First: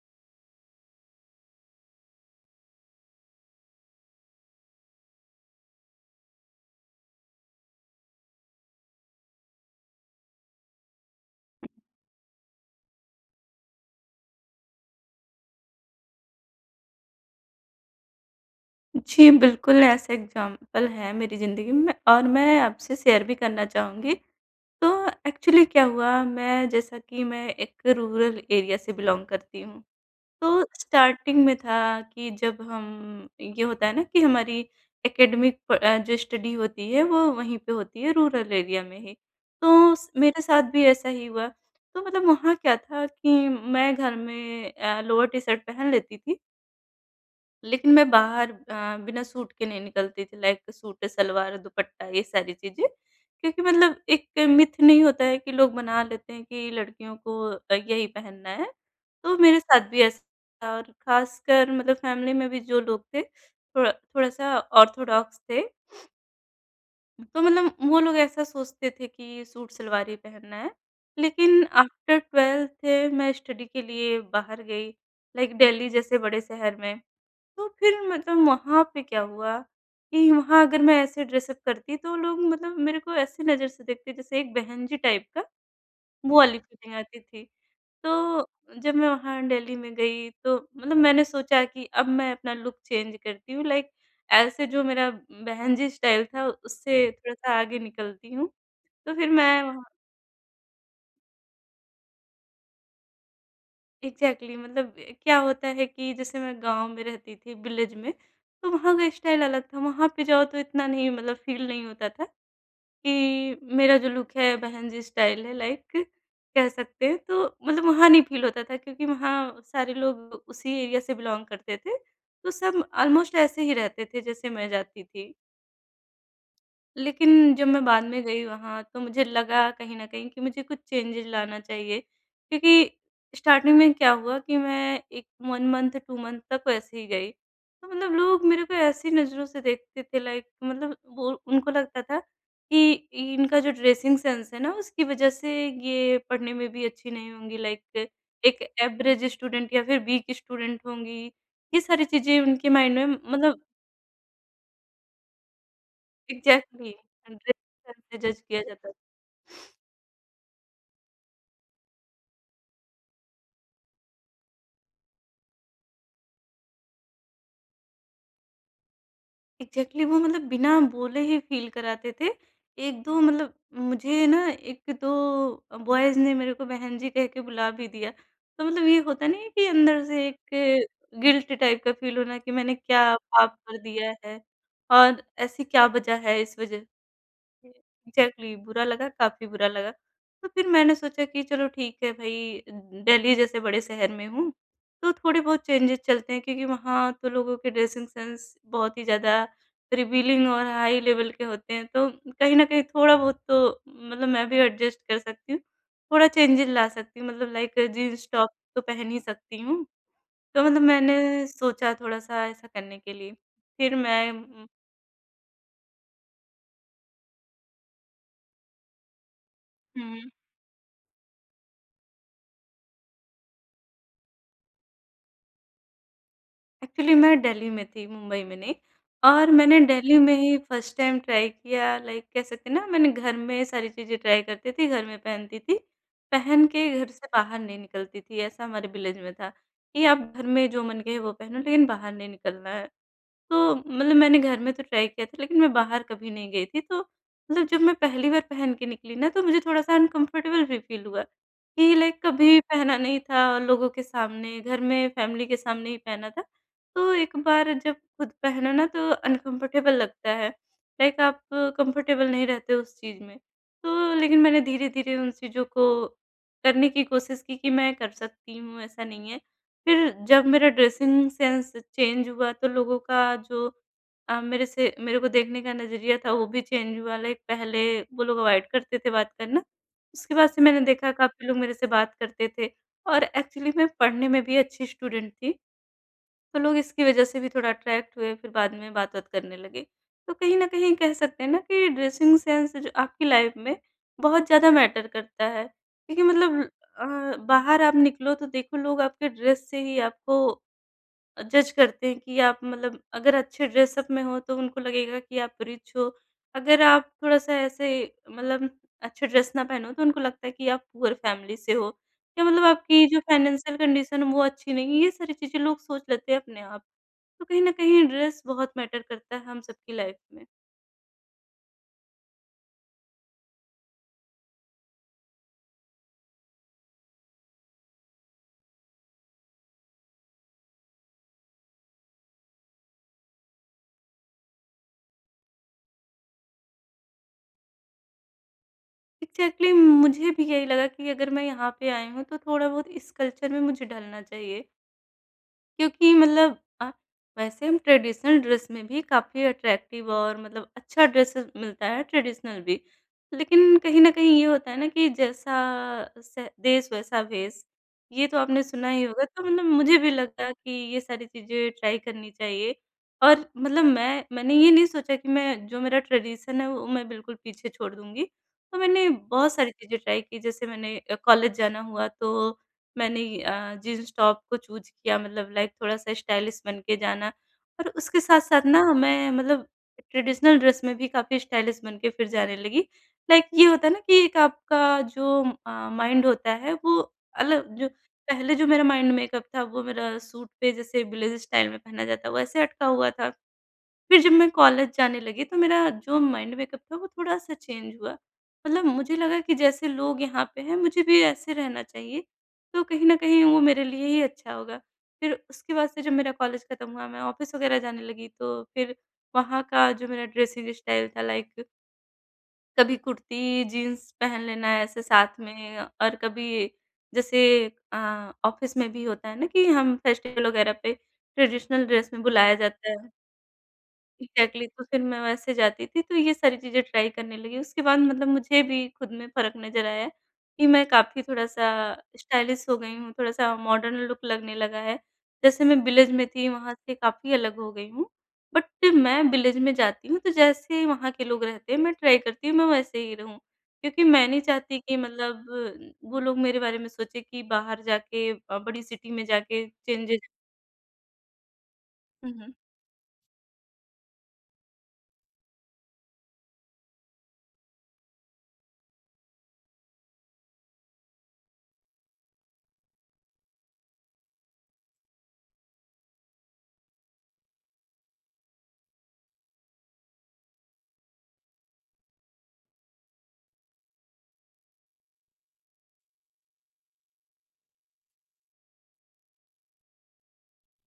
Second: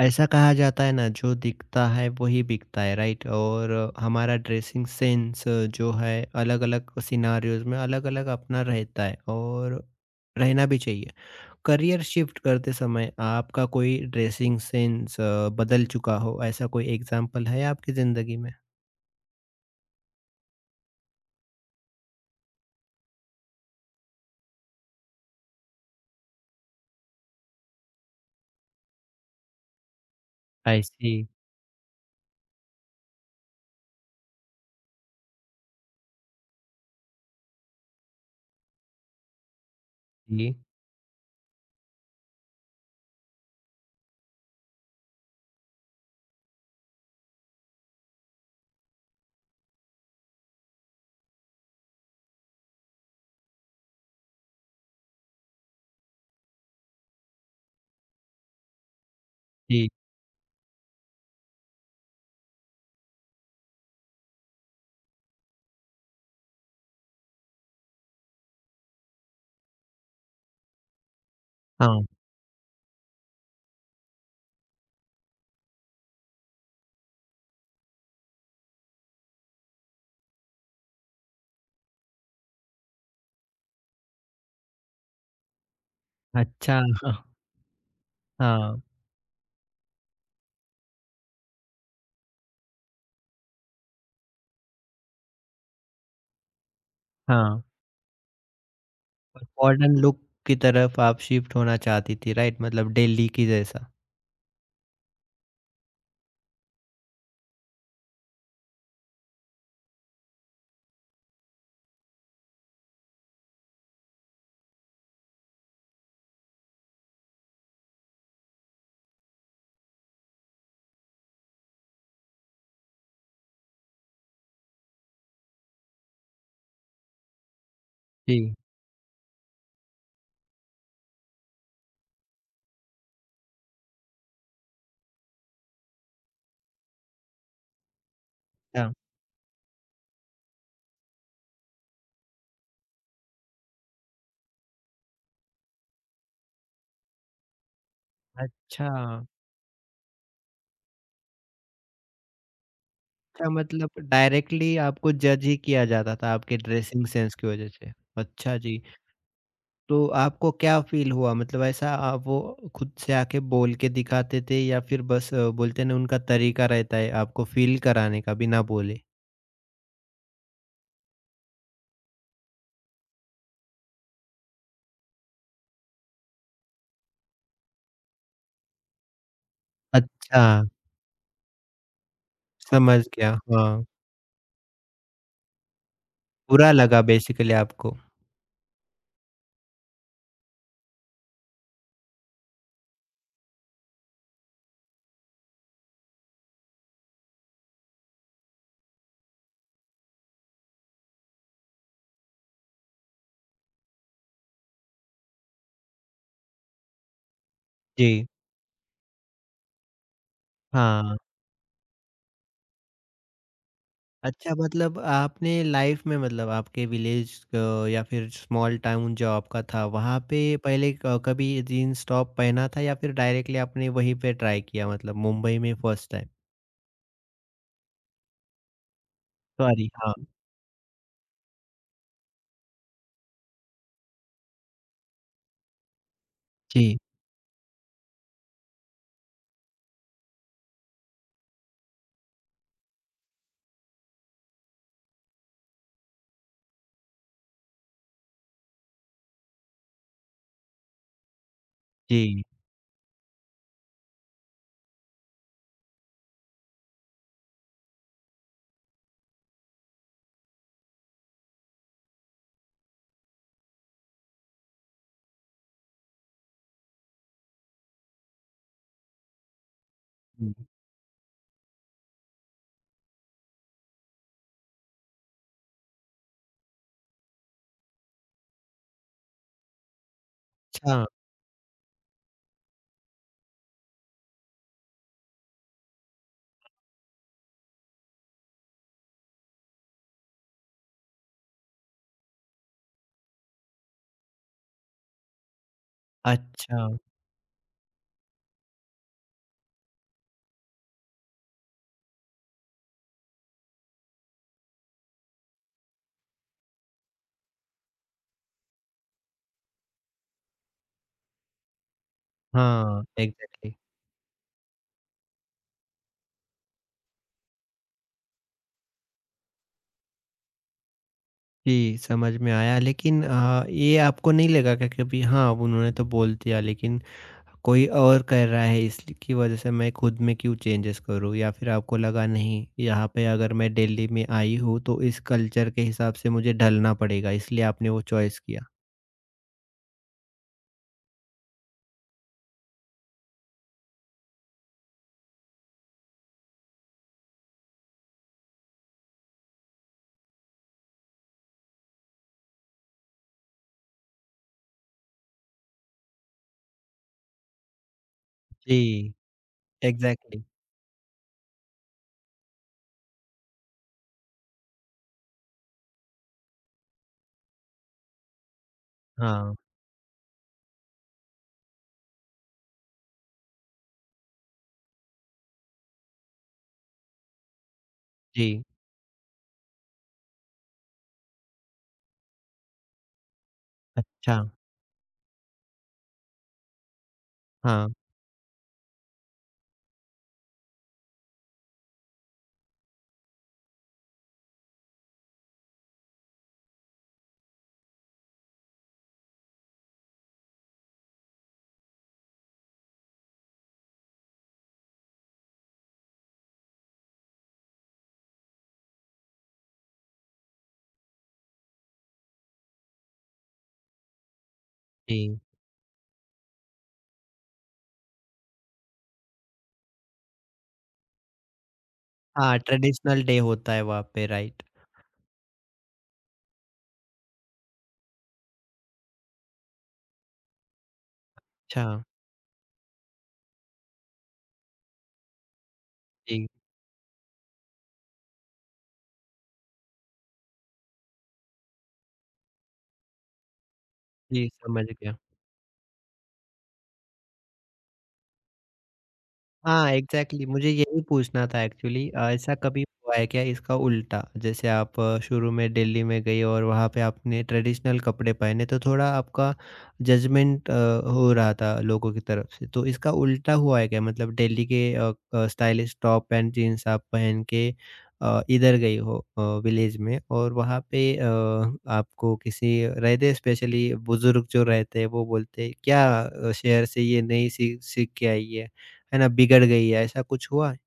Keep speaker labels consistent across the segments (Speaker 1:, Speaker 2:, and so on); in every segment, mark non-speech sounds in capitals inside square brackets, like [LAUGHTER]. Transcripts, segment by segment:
Speaker 1: ऐसा कहा जाता है ना, जो दिखता है वही बिकता है राइट। और हमारा ड्रेसिंग सेंस जो है अलग अलग सिनारियोज में अलग अलग अपना रहता है और रहना भी चाहिए। करियर शिफ्ट करते समय आपका कोई ड्रेसिंग सेंस बदल चुका हो ऐसा कोई एग्जांपल है आपकी ज़िंदगी में?
Speaker 2: जी, बिल्कुल ऐसे एग्ज़ाम्पल हैं मेरी ज़िंदगी में और मैं आपसे शेयर भी करना चाहूँगी। तो एक्चुअली क्या हुआ, मैं जैसा कि मैं एक रूरल एरिया से बिलॉन्ग करती हूँ। तो
Speaker 1: आई सी।
Speaker 2: स्टार्टिंग में था कि जब हम ये होता है ना कि हमारी एकेडमिक जो स्टडी होती है वो वहीं पे होती है रूरल एरिया में ही। तो स मेरे
Speaker 1: जी,
Speaker 2: साथ भी ऐसा ही हुआ। तो मतलब वहाँ क्या था कि मैं घर में लोअर टी-शर्ट पहन लेती थी, लेकिन मैं बाहर बिना सूट के नहीं निकलती थी, लाइक सूट, सलवार, दुपट्टा ये सारी चीज़ें। क्योंकि मतलब एक मिथ नहीं होता है कि लोग बना लेते हैं कि लड़कियों को यही पहनना है। तो मेरे साथ
Speaker 1: जी।
Speaker 2: भी ऐसा था, और ख़ासकर मतलब फैमिली में भी जो लोग थे थोड़ा थोड़ा-सा ऑर्थोडॉक्स थे। तो मतलब वो लोग ऐसा सोचते थे कि सूट, सलवार ही पहनना है। लेकिन
Speaker 1: हाँ,
Speaker 2: आफ्टर 12th मैं स्टडी के लिए बाहर गई, लाइक दिल्ली जैसे बड़े शहर में। तो फिर मतलब वहाँ पे क्या हुआ कि वहाँ अगर मैं ऐसे ड्रेसअप करती तो लोग मतलब मेरे को ऐसी नज़र से देखते जैसे एक बहन जी टाइप का, वो वाली
Speaker 1: अच्छा।
Speaker 2: फीलिंग आती
Speaker 1: [LAUGHS]
Speaker 2: थी। तो
Speaker 1: हाँ,
Speaker 2: जब मैं वहाँ दिल्ली में गई तो मतलब मैंने सोचा कि अब मैं अपना लुक चेंज करती हूँ, लाइक ऐसे जो मेरा बहन जी स्टाइल था उससे थोड़ा-सा
Speaker 1: हाँ।
Speaker 2: आगे निकलती हूँ। तो फिर मैं वहाँ
Speaker 1: मॉडर्न लुक की तरफ आप शिफ्ट होना चाहती थी राइट मतलब दिल्ली की जैसा?
Speaker 2: एग्ज़ैक्टली, मतलब क्या होता है कि जैसे मैं गाँव में रहती थी, विलेज में, तो वहाँ का स्टाइल अलग था। वहाँ पे जाओ तो इतना नहीं, मतलब फ़ील नहीं होता था कि मेरा जो लुक है बहन जी स्टाइल है, लाइक कह सकते हैं। तो मतलब वहाँ नहीं फ़ील होता था क्योंकि वहाँ सारे लोग उसी एरिया से बिलॉन्ग करते थे। तो सब ऑलमोस्ट ऐसे ही रहते थे जैसे मैं जाती थी। लेकिन जब मैं बाद में
Speaker 1: जी।
Speaker 2: गई वहाँ तो मुझे लगा कहीं न कहीं कि मुझे कुछ चेंजेज़ लाना चाहिए, क्योंकि स्टार्टिंग में क्या हुआ कि मैं एक 1 मंथ 2 मंथ तक वैसे ही गई। तो मतलब लोग मेरे को ऐसी नज़रों से देखते थे, लाइक मतलब वो, उनको लगता था कि इनका जो ड्रेसिंग सेंस है ना उसकी वज़ह से ये पढ़ने में भी अच्छी नहीं होंगी, लाइक एक
Speaker 1: अच्छा।
Speaker 2: एवरेज स्टूडेंट या फिर वीक स्टूडेंट होंगी। ये सारी चीज़ें उनके माइंड में,
Speaker 1: अच्छा
Speaker 2: मतलब।
Speaker 1: मतलब डायरेक्टली आपको जज ही किया जाता था आपके
Speaker 2: एग्ज़ैक्टली।
Speaker 1: ड्रेसिंग सेंस
Speaker 2: ड्रेसिंग
Speaker 1: की वज़ह से।
Speaker 2: सेंस से जज
Speaker 1: अच्छा
Speaker 2: किया
Speaker 1: जी,
Speaker 2: जाता था।
Speaker 1: तो आपको क्या फ़ील हुआ? मतलब ऐसा वो खुद से आके बोल के दिखाते थे या फिर बस बोलते हैं ना उनका तरीका रहता है आपको फ़ील कराने का बिना बोले?
Speaker 2: एग्ज़ैक्टली, वो मतलब बिना बोले ही फ़ील कराते थे। 1-2, मतलब मुझे ना 1-2 बॉयज़ ने मेरे को बहन जी कह के बुला भी दिया। तो मतलब ये होता नहीं है कि अंदर से
Speaker 1: अच्छा,
Speaker 2: एक गिल्ट टाइप का फ़ील होना कि मैंने
Speaker 1: समझ
Speaker 2: क्या
Speaker 1: गया।
Speaker 2: पाप कर
Speaker 1: हाँ,
Speaker 2: दिया है, और ऐसी क्या वजह है। इस
Speaker 1: बुरा
Speaker 2: वजह
Speaker 1: लगा बेसिकली आपको।
Speaker 2: एग्ज़ैक्टली, बुरा लगा, काफ़ी बुरा लगा। तो फिर मैंने सोचा कि चलो ठीक है भई, दिल्ली जैसे बड़े शहर में हूँ, तो थोड़े बहुत चेंजेज़ चलते हैं क्योंकि वहाँ तो लोगों के ड्रेसिंग सेंस बहुत ही ज़्यादा रिवीलिंग और हाई लेवल के होते हैं। तो कहीं न कहीं थोड़ा बहुत तो मतलब मैं भी एडजस्ट कर सकती हूँ, थोड़ा चेंजेज़ ला सकती हूँ, मतलब लाइक
Speaker 1: जी,
Speaker 2: जीन्स टॉप तो पहन ही सकती हूँ। तो मतलब
Speaker 1: हाँ।
Speaker 2: मैंने सोचा थोड़ा-सा ऐसा करने के लिए। फिर
Speaker 1: अच्छा
Speaker 2: मैं
Speaker 1: मतलब आपने लाइफ में मतलब आपके विलेज या फिर स्मॉल टाउन जो आपका था वहाँ
Speaker 2: हुँ।
Speaker 1: पे पहले कभी जीन्स टॉप पहना था या फिर डायरेक्टली आपने वहीं पे ट्राई किया मतलब मुंबई में फर्स्ट टाइम।
Speaker 2: एक्चुअली मैं दिल्ली में थी, मुंबई में नहीं, और मैंने
Speaker 1: सॉरी। हाँ।
Speaker 2: दिल्ली में ही फर्स्ट टाइम ट्राई किया, लाइक कह सकते हैं ना मैंने घर में सारी चीज़ें ट्राई करती थी, घर में पहनती थी। पहन के
Speaker 1: जी।
Speaker 2: घर से बाहर नहीं निकलती थी, ऐसा हमारे विलेज में था कि आप घर में जो मन कहे वो पहनो लेकिन बाहर नहीं निकलना है। तो मतलब मैंने घर में तो ट्राई किया था, लेकिन मैं बाहर कभी नहीं गई थी। तो मतलब जब मैं पहली बार पहन के निकली ना तो मुझे थोड़ा-सा अनकम्फर्टेबल भी फ़ील हुआ कि लाइक
Speaker 1: जी।
Speaker 2: कभी भी पहना नहीं था और लोगों के सामने, घर में फैमिली के सामने ही पहना था। तो एक बार जब खुद पहनो ना तो अनकम्फर्टेबल लगता है। लाइक आप कम्फर्टेबल नहीं रहते उस चीज़ में। तो लेकिन मैंने धीरे-धीरे उन चीज़ों को करने की कोशिश की कि मैं कर सकती हूँ, ऐसा नहीं है। फिर जब
Speaker 1: हम्म,
Speaker 2: मेरा ड्रेसिंग सेंस चेंज हुआ तो लोगों का जो मेरे से मेरे को देखने का नज़रिया था वो भी चेंज हुआ, लाइक पहले वो लोग अवॉइड करते थे बात करना। उसके बाद से मैंने
Speaker 1: अच्छा,
Speaker 2: देखा काफ़ी लोग मेरे से बात करते थे, और एक्चुअली मैं पढ़ने में भी अच्छी स्टूडेंट थी। तो लोग इसकी वजह से भी थोड़ा अट्रैक्ट हुए, फिर बाद में बात-वात करने लगे। तो कहीं न कहीं कह सकते हैं ना कि ड्रेसिंग सेंस जो आपकी लाइफ़ में बहुत ज़्यादा मैटर करता है। क्योंकि मतलब
Speaker 1: अच्छा।
Speaker 2: बाहर आप निकलो तो देखो लोग आपके ड्रेस से ही आपको जज करते हैं कि आप, मतलब अगर अच्छे ड्रेसअप में हो तो उनको लगेगा कि आप रिच हो। अगर आप थोड़ा-सा ऐसे, मतलब अच्छे ड्रेस ना पहनो तो उनको लगता है कि आप पुअर फैमिली से हो, या मतलब आपकी
Speaker 1: हाँ,
Speaker 2: जो
Speaker 1: एग्जैक्टली।
Speaker 2: फाइनेंशियल कंडीशन है वो अच्छी नहीं है, ये सारी चीज़ें लोग सोच लेते हैं अपने आप। तो कहीं न कहीं ड्रेस बहुत मैटर करता है हम सबकी लाइफ में।
Speaker 1: जी, समझ में आया लेकिन ये आपको नहीं लगा क्या कभी हाँ, अब उन्होंने तो बोल दिया लेकिन कोई और कर रहा है इसकी वजह से मैं खुद में क्यों चेंजेस करूँ? या फिर आपको लगा नहीं यहाँ पे अगर मैं दिल्ली में आई हूँ तो इस कल्चर के हिसाब से मुझे ढलना पड़ेगा इसलिए आपने वो चॉइस किया?
Speaker 2: एग्ज़ैक्टली, मुझे भी यही लगा कि अगर मैं यहाँ पे आई हूँ तो थोड़ा बहुत इस कल्चर में मुझे ढलना चाहिए। क्योंकि मतलब वैसे हम ट्रेडिशनल ड्रेस में भी काफ़ी अट्रैक्टिव और मतलब अच्छा ड्रेस मिलता है ट्रेडिशनल भी। लेकिन कहीं न कहीं ये होता है ना कि जैसा स देश वैसा भेष, ये तो आपने सुना ही
Speaker 1: जी,
Speaker 2: होगा। तो मतलब मुझे भी
Speaker 1: एग्ज़ैक्टली।
Speaker 2: लगा कि ये सारी चीज़ें ट्राई करनी चाहिए, और मतलब मैंने ये नहीं सोचा कि मैं जो मेरा ट्रेडिशन है वो मैं बिल्कुल पीछे छोड़ दूँगी। तो मैंने बहुत
Speaker 1: हाँ,
Speaker 2: सारी चीज़ें ट्राई की जैसे मैंने कॉलेज जाना हुआ तो मैंने जीन्स टॉप को चूज़ किया, मतलब लाइक थोड़ा-सा स्टाइलिश बन के जाना, और उसके साथ-साथ
Speaker 1: जी,
Speaker 2: ना मैं मतलब ट्रेडिशनल ड्रेस में भी काफ़ी स्टाइलिश बन के फिर जाने लगी। लाइक ये होता है ना कि एक
Speaker 1: अच्छा,
Speaker 2: आपका जो माइंड होता है वो अलग, जो
Speaker 1: हाँ,
Speaker 2: पहले जो मेरा माइंड मेकअप था वो मेरा सूट पे जैसे विलेज स्टाइल में पहना जाता है वैसे अटका हुआ था। फिर जब मैं कॉलेज जाने लगी तो मेरा जो माइंड मेकअप था वो थोड़ा-सा चेंज हुआ। मतलब मुझे लगा कि जैसे लोग यहाँ पे हैं मुझे भी ऐसे रहना चाहिए, तो कहीं न कहीं वो मेरे लिए ही अच्छा होगा। फिर उसके बाद से जब मेरा कॉलेज खत्म हुआ, मैं ऑफ़िस वगैरह जाने लगी, तो फिर वहाँ का जो मेरा ड्रेसिंग स्टाइल था, लाइक कभी कुर्ती, जीन्स पहन लेना ऐसे साथ
Speaker 1: जी।
Speaker 2: में, और कभी जैसे ऑफ़िस में भी होता है ना कि हम फेस्टिवल वगैरह पे ट्रेडिशनल ड्रेस में बुलाया
Speaker 1: हाँ,
Speaker 2: जाता है।
Speaker 1: ट्रेडिशनल डे होता है वहाँ पे राइट।
Speaker 2: एग्ज़ैक्टली, तो फिर मैं वैसे जाती थी, तो ये सारी चीज़ें ट्राई करने लगी। उसके बाद मतलब मुझे भी खुद में फ़र्क नज़र आया कि मैं काफ़ी थोड़ा-सा
Speaker 1: अच्छा,
Speaker 2: स्टाइलिश हो गई हूँ, थोड़ा-सा मॉडर्न लुक लगने लगा है। जैसे मैं विलेज में
Speaker 1: जी,
Speaker 2: थी, वहाँ से काफ़ी अलग हो गई हूँ। बट मैं विलेज में जाती हूँ, तो जैसे वहाँ के लोग रहते हैं, मैं ट्राई करती हूँ मैं वैसे ही रहूँ। क्योंकि मैं नहीं
Speaker 1: जी
Speaker 2: चाहती
Speaker 1: समझ
Speaker 2: कि
Speaker 1: गया।
Speaker 2: मतलब वो लोग मेरे बारे में सोचें कि बाहर जाके बड़ी सिटी में जाके
Speaker 1: हाँ,
Speaker 2: चेंजेज़।
Speaker 1: एग्ज़ैक्टली मुझे यही पूछना था एक्चुअली
Speaker 2: हुँ, हुँ।
Speaker 1: ऐसा कभी हुआ है क्या इसका उल्टा? जैसे आप शुरू में दिल्ली में गए और वहाँ पे आपने ट्रेडिशनल कपड़े पहने तो थोड़ा आपका जजमेंट हो रहा था लोगों की तरफ से। तो इसका उल्टा हुआ है क्या? मतलब दिल्ली के स्टाइलिश टॉप एंड जीन्स आप पहन के इधर गई हो विलेज में और वहाँ पे आपको किसी रहते स्पेशली बुज़ुर्ग जो रहते हैं वो बोलते हैं, "क्या शहर से ये नई सी सीख के आई है?" है ना, बिगड़ गई है, ऐसा कुछ हुआ है?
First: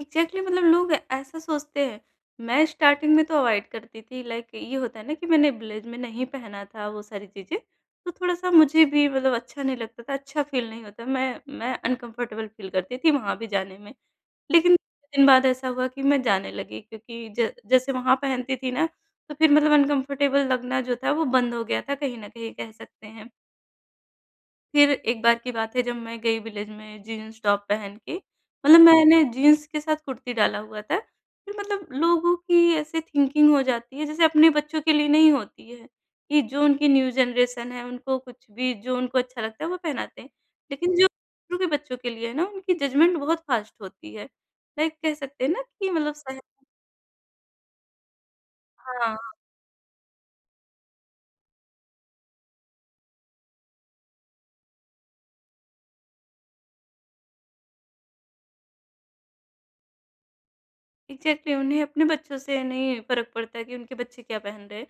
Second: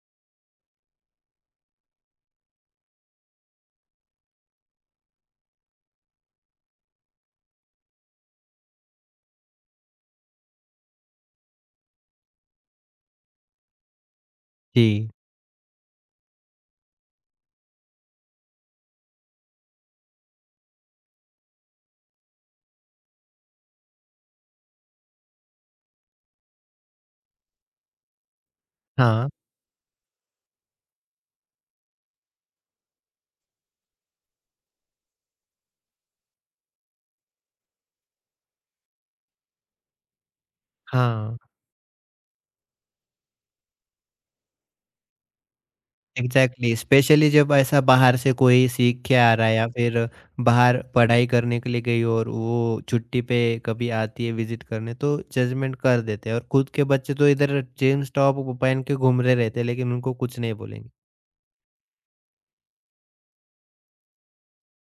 Speaker 2: एग्ज़ैक्टली, मतलब लोग ऐसा सोचते हैं। मैं स्टार्टिंग में तो अवॉइड करती थी, लाइक ये होता है ना कि मैंने ब्लेज़ में नहीं पहना था वो सारी चीज़ें, तो थोड़ा-सा मुझे भी मतलब अच्छा नहीं लगता था, अच्छा फ़ील नहीं होता। मैं अनकम्फ़र्टेबल फ़ील करती थी वहाँ भी जाने में। लेकिन कुछ
Speaker 1: जी।
Speaker 2: दिन बाद ऐसा हुआ कि मैं जाने लगी क्योंकि ज जैसे वहाँ पहनती थी ना, तो फिर मतलब अनकम्फ़र्टेबल लगना जो था वो बंद हो गया था कहीं न कहीं कह सकते हैं। फिर एक बार की बात है जब मैं गई विलेज में जीन्स टॉप पहन के, मतलब मैंने
Speaker 1: हाँ,
Speaker 2: जीन्स के साथ कुर्ती डाला हुआ था। फिर मतलब लोगों की ऐसे थिंकिंग हो जाती है जैसे अपने बच्चों के लिए नहीं होती है, कि जो उनकी न्यू जनरेशन है उनको कुछ भी जो उनको अच्छा लगता है वो पहनाते हैं। लेकिन जो
Speaker 1: हाँ।
Speaker 2: दूसरों के बच्चों के लिए है ना उनकी जजमेंट बहुत फास्ट होती है। लाइक कह सकते हैं ना कि मतलब सह
Speaker 1: एग्ज़ैक्टली, स्पेशली जब ऐसा बाहर से कोई सीख के
Speaker 2: हाँ।
Speaker 1: आ रहा है या फिर बाहर पढ़ाई करने के लिए गई और वो छुट्टी पे कभी आती है विज़िट करने तो जजमेंट कर देते हैं और खुद के बच्चे तो इधर जीन्स टॉप पहन के घूम रहे रहते हैं लेकिन उनको कुछ नहीं बोलेंगे।
Speaker 2: एग्जैक्टली exactly, उन्हें अपने बच्चों से नहीं फ़र्क पड़ता है कि उनके बच्चे क्या पहन रहे हैं।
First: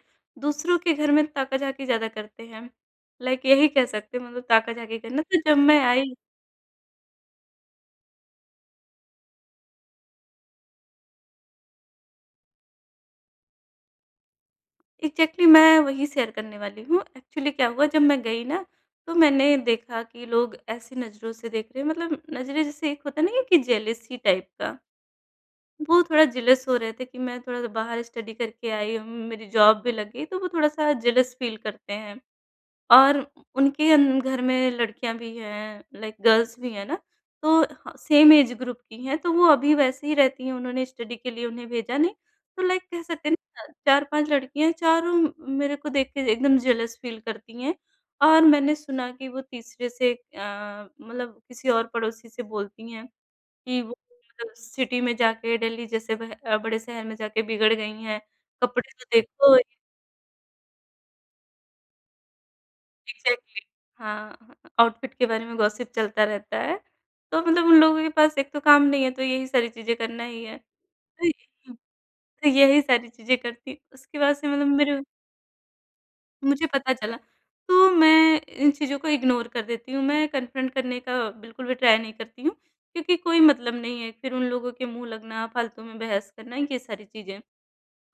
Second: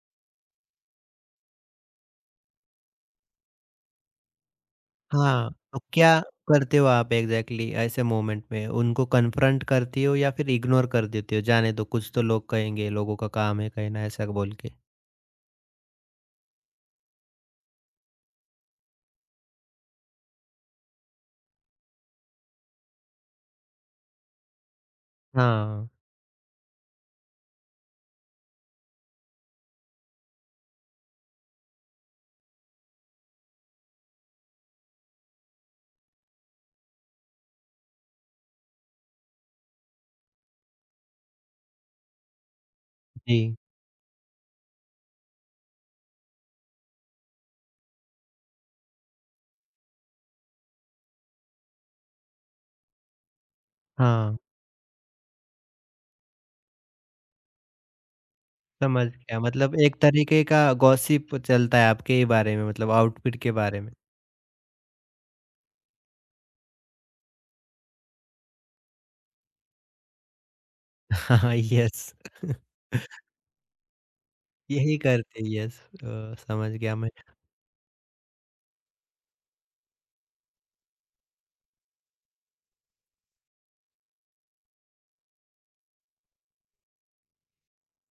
Speaker 2: दूसरों के घर में ताका-झाकी ज़्यादा करते हैं। लाइक यही कह सकते हैं मतलब ताका-झाकी करना। तो
Speaker 1: हाँ।
Speaker 2: जब
Speaker 1: तो
Speaker 2: मैं आई
Speaker 1: क्या करते हो आप एग्ज़ैक्टली ऐसे मोमेंट में? उनको कन्फ्रंट करती हो या फिर इग्नोर कर देते हो? जाने दो कुछ तो लोग कहेंगे, लोगों का काम है कहना ऐसा बोल के?
Speaker 2: एग्जैक्टली exactly, मैं वही शेयर करने वाली हूँ। एक्चुअली क्या हुआ जब मैं गई ना तो मैंने देखा कि लोग ऐसी नज़रों से देख रहे हैं, मतलब नज़रें, जैसे एक होता नहीं है ना कि जेलसी टाइप का।
Speaker 1: हाँ,
Speaker 2: वो थोड़ा जेलस हो रहे थे कि मैं थोड़ा बाहर स्टडी करके आई हूँ, मेरी जॉब भी लग गई तो वो थोड़ा-सा जेलस फ़ील करते हैं। और उनके अन घर में लड़कियाँ भी हैं, लाइक गर्ल्स भी हैं ना, तो ह सेम एज ग्रुप की हैं, तो वो अभी वैसे ही रहती हैं, उन्होंने स्टडी के लिए उन्हें भेजा नहीं। तो लाइक कह सकते हैं
Speaker 1: जी।
Speaker 2: ना 4-5 लड़कियाँ, चारों मेरे को देख के एकदम जेलस फील करती हैं। और मैंने सुना कि वो तीसरे से मतलब किसी और पड़ोसी से बोलती हैं कि वो
Speaker 1: हाँ,
Speaker 2: मतलब सिटी में जाके दिल्ली जैसे बड़े शहर में जाके बिगड़ गई हैं, कपड़े तो
Speaker 1: समझ गया
Speaker 2: [LAUGHS] देखो
Speaker 1: मतलब एक तरीके का गॉसिप चलता है आपके ही बारे में मतलब आउटफिट के
Speaker 2: एग्ज़ैक्टली।
Speaker 1: बारे में।
Speaker 2: हाँ, आउटफिट के बारे में गॉसिप चलता रहता है। तो मतलब उन लोगों के पास एक तो काम नहीं है, तो यही सारी चीज़ें करना ही है। तो
Speaker 1: [LAUGHS] हाँ,
Speaker 2: हुँ,
Speaker 1: यस।
Speaker 2: तो यही सारी
Speaker 1: [LAUGHS]
Speaker 2: चीज़ें करती उसके बाद से मतलब मेरे
Speaker 1: यही करते हैं यस।
Speaker 2: मुझे
Speaker 1: समझ
Speaker 2: पता
Speaker 1: गया मैं।
Speaker 2: चला, तो मैं इन चीज़ों को इग्नोर कर देती हूँ। मैं कन्फ्रंट करने का बिल्कुल भी ट्राई नहीं करती हूँ, क्योंकि कोई मतलब नहीं है। फिर उन लोगों के मुँह लगना, फालतू में बहस करना, ये सारी चीज़ें।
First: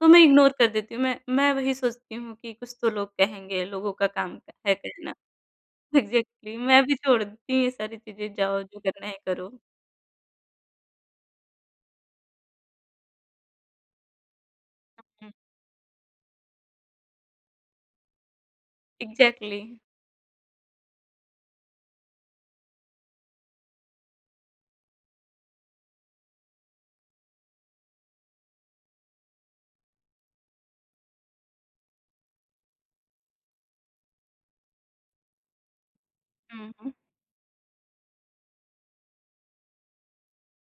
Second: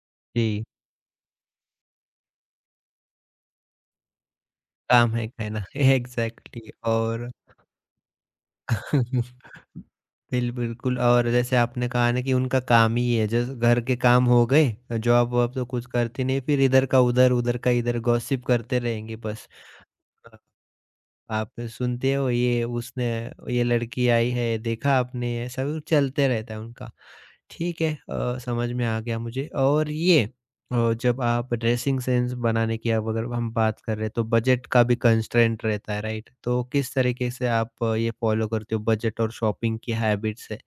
Speaker 2: तो मैं इग्नोर
Speaker 1: जी,
Speaker 2: कर देती हूँ। मैं वही सोचती हूँ कि कुछ तो लोग कहेंगे, लोगों का काम है
Speaker 1: काम
Speaker 2: कहना।
Speaker 1: है कहना। [LAUGHS]
Speaker 2: एग्ज़ैक्टली
Speaker 1: एग्ज़ैक्टली
Speaker 2: मैं भी
Speaker 1: और।
Speaker 2: छोड़ती ये सारी चीज़ें, जाओ जो करना है करो।
Speaker 1: [LAUGHS] बिल्कुल और जैसे आपने कहा ना कि उनका काम ही है जैसे घर के काम हो गए,
Speaker 2: हुँ,
Speaker 1: जॉब वॉब तो कुछ करते नहीं फिर इधर का उधर, उधर का इधर गॉसिप करते रहेंगे बस।
Speaker 2: एग्ज़ैक्टली।
Speaker 1: आप सुनते हो ये उसने ये लड़की आई है देखा आपने ऐसा भी चलते रहता है उनका। ठीक है। समझ में आ गया मुझे और ये जब आप ड्रेसिंग सेंस बनाने की अब अगर हम बात कर रहे हैं तो बजट का भी कंस्ट्रेंट रहता है राइट तो
Speaker 2: हुँ, हुँ,
Speaker 1: किस तरीके से आप ये फॉलो करते हो बजट और शॉपिंग की हैबिट्स है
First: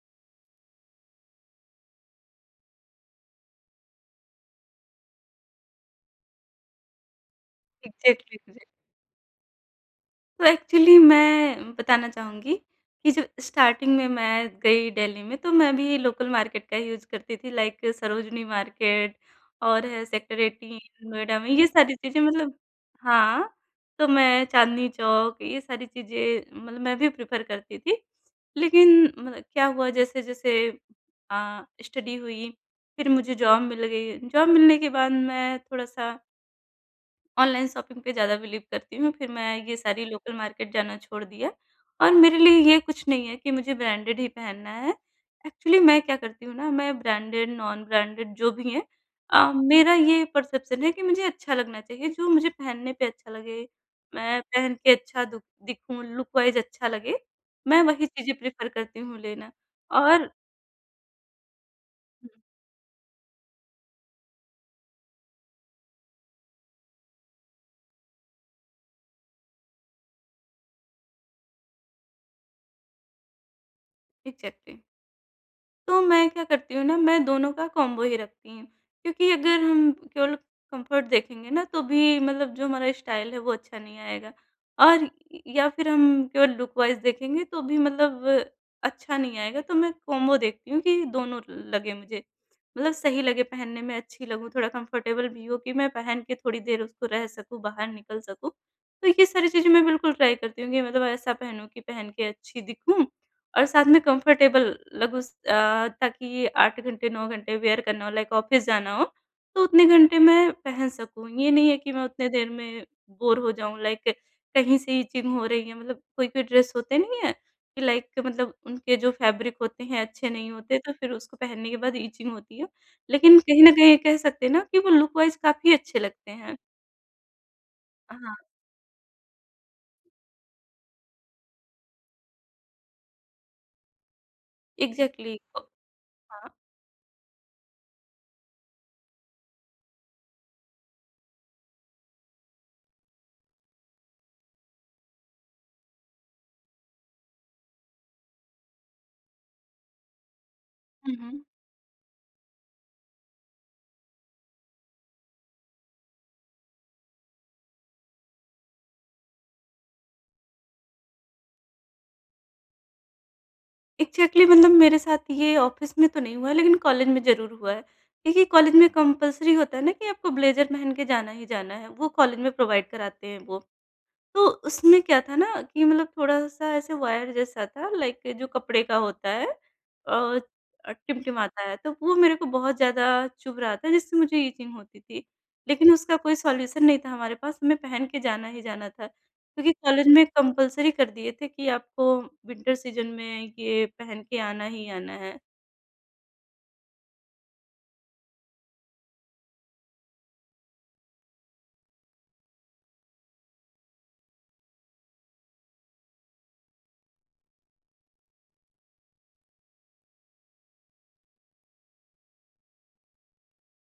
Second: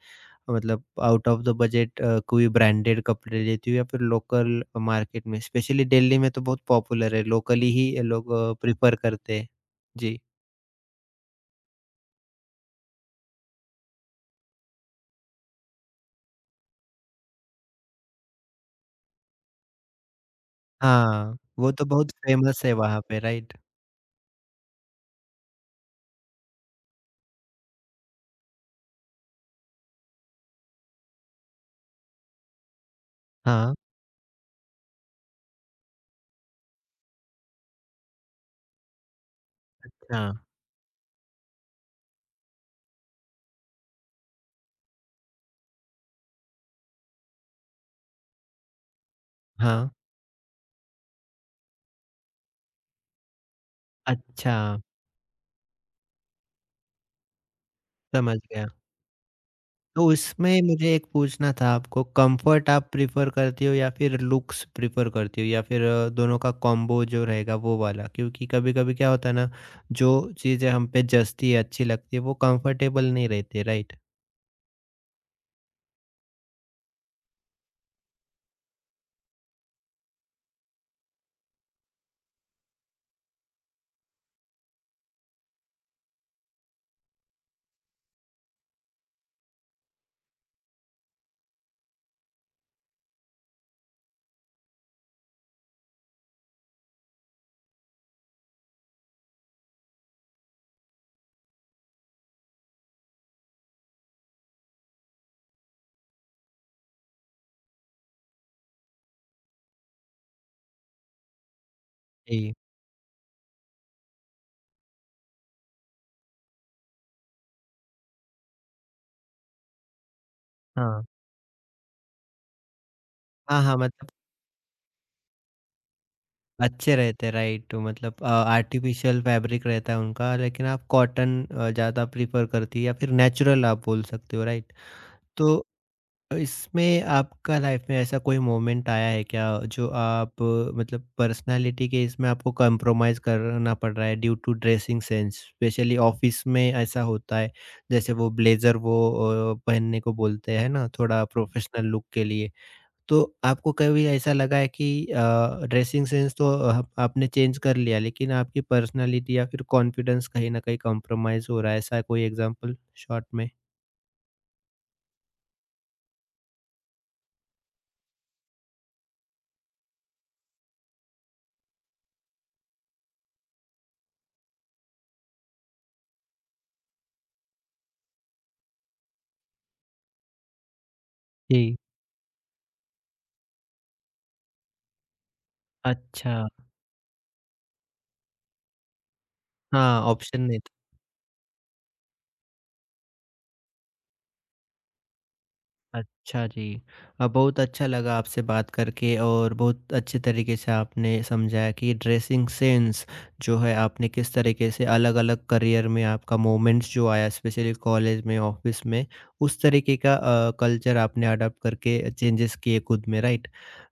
Speaker 1: मतलब आउट ऑफ द बजट कोई ब्रांडेड कपड़े लेती हो या फिर लोकल मार्केट में स्पेशली दिल्ली में तो बहुत पॉपुलर है लोकली ही लोग
Speaker 2: एग्ज़ैक्टली।
Speaker 1: प्रिफर करते हैं जी।
Speaker 2: तो एक्चुअली मैं बताना चाहूँगी कि जब स्टार्टिंग में मैं गई दिल्ली में, तो मैं भी लोकल मार्केट का यूज़ करती थी लाइक सरोजनी मार्केट और है सेक्टर 18
Speaker 1: हाँ,
Speaker 2: नोएडा में ये
Speaker 1: वो तो
Speaker 2: सारी
Speaker 1: बहुत
Speaker 2: चीज़ें मतलब।
Speaker 1: फ़ेमस है वहाँ पे
Speaker 2: हाँ,
Speaker 1: राइट?
Speaker 2: तो मैं चांदनी चौक ये सारी चीज़ें मतलब मैं भी प्रेफ़र करती थी। लेकिन मतलब क्या हुआ जैसे-जैसे स्टडी हुई, फिर मुझे जॉब
Speaker 1: हाँ,
Speaker 2: मिल गई। जॉब मिलने के बाद मैं थोड़ा-सा ऑनलाइन शॉपिंग पे ज़्यादा बिलीव करती हूँ, फिर मैं ये सारी लोकल
Speaker 1: हाँ,
Speaker 2: मार्केट जाना छोड़ दिया। और मेरे लिए ये कुछ नहीं है कि मुझे ब्रांडेड ही पहनना है। एक्चुअली मैं क्या करती हूँ ना, मैं ब्रांडेड, नॉन ब्रांडेड जो भी है
Speaker 1: हाँ।
Speaker 2: मेरा ये परसेप्शन है कि मुझे अच्छा लगना चाहिए, जो मुझे पहनने पे अच्छा लगे, मैं
Speaker 1: अच्छा,
Speaker 2: पहन के अच्छा दुख दिखूँ, लुक वाइज़ अच्छा लगे, मैं वही चीज़ें
Speaker 1: समझ
Speaker 2: प्रेफ़र
Speaker 1: गया।
Speaker 2: करती हूँ लेना।
Speaker 1: तो
Speaker 2: और
Speaker 1: उसमें मुझे एक पूछना था आपको
Speaker 2: हुँ,
Speaker 1: कंफर्ट आप प्रेफ़र करती हो या फिर लुक्स प्रेफ़र करती हो या फिर दोनों का कॉम्बो जो रहेगा वो वाला? क्योंकि कभी-कभी क्या होता है ना, जो चीज़ें हम पे जचती है, अच्छी लगती है वो कंफर्टेबल नहीं रहती राइट?
Speaker 2: एक्ज़ैक्टली। तो मैं क्या करती हूँ ना, मैं दोनों का कॉम्बो ही रखती हूँ। क्योंकि अगर हम केवल कम्फर्ट देखेंगे ना, तो भी मतलब जो हमारा स्टाइल है, वो अच्छा नहीं आएगा। और या फिर हम केवल लुक वाइज़ देखेंगे, तो भी मतलब अच्छा नहीं आएगा। तो मैं कॉम्बो देखती हूँ कि दोनों लगे मुझे। मतलब सही लगे पहनने में, अच्छी लगूँ, थोड़ा कंफर्टेबल भी हो कि मैं पहन के थोड़ी देर उसको रह सकूँ, बाहर निकल सकूँ। तो ये सारी चीज़ें मैं बिल्कुल ट्राई करती हूँ कि मतलब ऐसा पहनूँ कि पहन के अच्छी दिखूँ और साथ में कंफर्टेबल लग उस अ, ताकि 8 घंटे 9 घंटे वियर करना हो लाइक ऑफ़िस जाना हो, तो उतने घंटे मैं पहन सकूँ। ये नहीं है कि मैं उतने देर
Speaker 1: जी,
Speaker 2: में बोर हो जाऊँ लाइक कहीं से इचिंग हो रही है मतलब कोई-कोई ड्रेस होते नहीं हैं कि लाइक मतलब उनके जो फैब्रिक होते हैं अच्छे नहीं होते तो
Speaker 1: हाँ।
Speaker 2: फिर उसको पहनने के बाद इचिंग होती है। लेकिन
Speaker 1: हाँ,
Speaker 2: कहीं न
Speaker 1: हाँ,
Speaker 2: कहीं
Speaker 1: मतलब
Speaker 2: कह सकते हैं ना कि वो लुक वाइज़ काफ़ी अच्छे लगते हैं।
Speaker 1: अच्छे रहते राइट मतलब
Speaker 2: हाँ,
Speaker 1: आर्टिफिशियल फैब्रिक रहता है उनका लेकिन आप कॉटन ज़्यादा प्रीफर करती है या फिर नेचुरल आप बोल सकते हो राइट।
Speaker 2: एग्ज़ैक्टली।
Speaker 1: तो
Speaker 2: हाँ।
Speaker 1: इसमें आपका लाइफ में ऐसा कोई मोमेंट आया है क्या जो आप मतलब पर्सनालिटी के इसमें आपको कंप्रोमाइज़ करना पड़ रहा है due to dressing sense specially office में ऐसा होता है जैसे वो ब्लेजर वो पहनने को बोलते हैं ना
Speaker 2: हुँ,
Speaker 1: थोड़ा
Speaker 2: हुँ।
Speaker 1: प्रोफेशनल लुक के लिए। तो आपको कभी ऐसा लगा है कि ड्रेसिंग सेंस तो आपने चेंज कर लिया लेकिन आपकी पर्सनालिटी या फिर कॉन्फिडेंस कहीं न कहीं कॉम्प्रोमाइज़ हो रहा है, ऐसा कोई एग्ज़ाम्पल शॉर्ट में?
Speaker 2: एग्ज़ैक्टली मतलब मेरे साथ ये ऑफ़िस में तो नहीं हुआ है, लेकिन कॉलेज में ज़रूर हुआ है। क्योंकि कॉलेज में कंपल्सरी होता है ना कि आपको ब्लेज़र पहन के जाना ही जाना है, वो कॉलेज में प्रोवाइड कराते हैं वो। तो उसमें क्या था ना कि मतलब थोड़ा-सा ऐसे वायर जैसा था लाइक जो कपड़े का होता है अ, टिमटिमाता है,
Speaker 1: जी,
Speaker 2: तो वो मेरे को बहुत ज़्यादा चुभ रहा था जिससे मुझे इचिंग होती थी। लेकिन उसका कोई
Speaker 1: अच्छा।
Speaker 2: सॉल्यूशन नहीं था हमारे पास, हमें पहन के जाना ही जाना था क्योंकि
Speaker 1: हाँ,
Speaker 2: कॉलेज में
Speaker 1: ऑप्शन नहीं था।
Speaker 2: कंपल्सरी कर दिए थे कि आपको विंटर सीज़न में ये पहन के आना ही आना है।
Speaker 1: अच्छा जी। बहुत अच्छा लगा आपसे बात करके और बहुत अच्छे तरीके से आपने समझाया कि ड्रेसिंग सेंस जो है आपने किस तरीके से अलग-अलग करियर में आपका मोमेंट्स जो आया स्पेशली कॉलेज में, ऑफिस में उस तरीके का कल्चर आपने अडॉप्ट करके चेंजेस किए खुद में राइट।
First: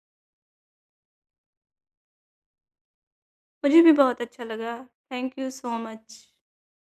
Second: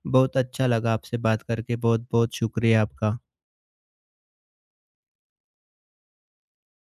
Speaker 1: बहुत अच्छा लगा आपसे बात करके, बहुत-बहुत शुक्रिया आपका।
Speaker 2: मुझे भी बहुत अच्छा लगा। Thank you so much.